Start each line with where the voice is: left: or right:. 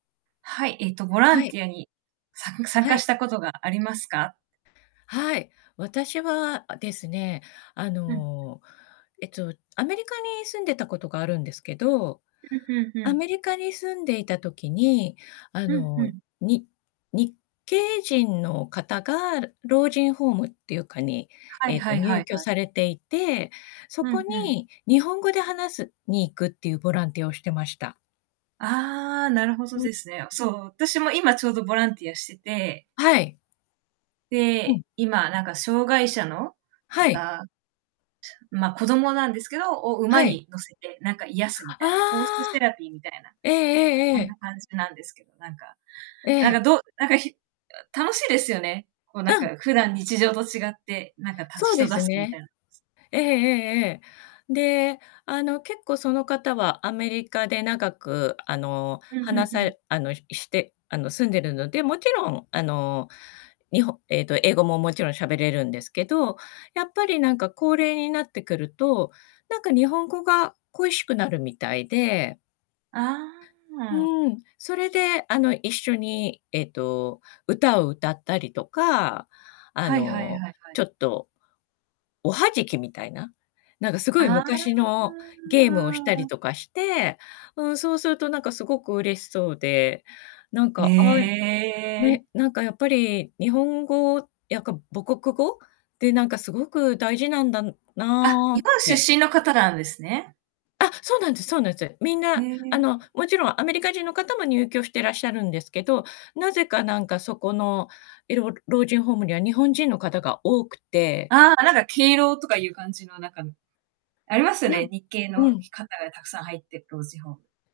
right: はい、えっとボラ
left: は
right: ン
left: い。
right: ティアに参加参
left: は
right: 加
left: い。
right: したことがありますか？
left: はい。私は、あですね、あ
right: うん。
left: のえっとアメリカに住んでたことがあるんですけど、
right: うんうんう
left: ア
right: ん。
left: メリカに住んでいた時に、あ
right: うんう
left: の
right: ん。
left: に日系人の方が、老人ホームっていうかに
right: はい
left: えっ
right: は
left: と
right: いは
left: 入
right: い
left: 居
right: はい。
left: されていて、そ
right: う
left: こ
right: んうん。
left: に日本語で話すに行くっていうボランティアをしてました。
right: ああ、なるほどですね。そう、私も今ちょうどボランティアしてて。
left: はい。うん。
right: で、今なんか障がい者の
left: はい。
right: 方。ま、子供なんですけど、を
left: は
right: 馬
left: い。
right: に乗せて、なんか癒すみたいな、ホース
left: あ
right: セ
left: あ。
right: ラピーみたいな。
left: ええええ
right: そ
left: え
right: ん
left: え。
right: な感じなんですけど、なんか、
left: え
right: なんか
left: え。
right: どう、なんかひ楽しいですよね。こうなん
left: うん。
right: か普段日常と違って、なんかた
left: そうで
right: 人助
left: す
right: けみたい
left: ね。
right: な。
left: ええええええ。で、あの結構その方はアメリカで長くあの
right: うん、ふん
left: 話
right: ふ
left: さ
right: ん。
left: れあのししてあの住んでるので、もちろんあのにほえっと英語ももちろんしゃべれるんですけど、やっぱりなんか高齢になってくると、なんか日本語が恋しくなるみたいで。
right: ああ、あ。
left: うーん、それで、あの一緒にえっと歌を歌ったりとか、あ
right: はいはいはい
left: の
right: はい。
left: ちょっと、おはじきみたいな、なんかすごい
right: あ
left: 昔のゲームをしたり
right: あ。
left: とかして、うーんそうするとなんかすごく嬉しそうで、なん
right: へ
left: か、あ、
right: え。
left: ね、なんかやっぱり日本語やっぱ母国語でなんかすごく大事なんだ
right: あ、
left: な
right: 日
left: っ
right: 本
left: て。
right: 出身の方なんですね。
left: あ、そうなんです、そうなんす。みん
right: へ
left: なあ
right: え。
left: のもちろんアメリカ人の方も入居してらっしゃるんですけど、なぜかなんかそこのいろ老人ホームには日本人の方が多くて。
right: ああ、あなんか敬老とかいう感じのなんか、ありますよね、日系の
left: う
right: ひ
left: ん。
right: 方がたくさん入って、老人ホーム。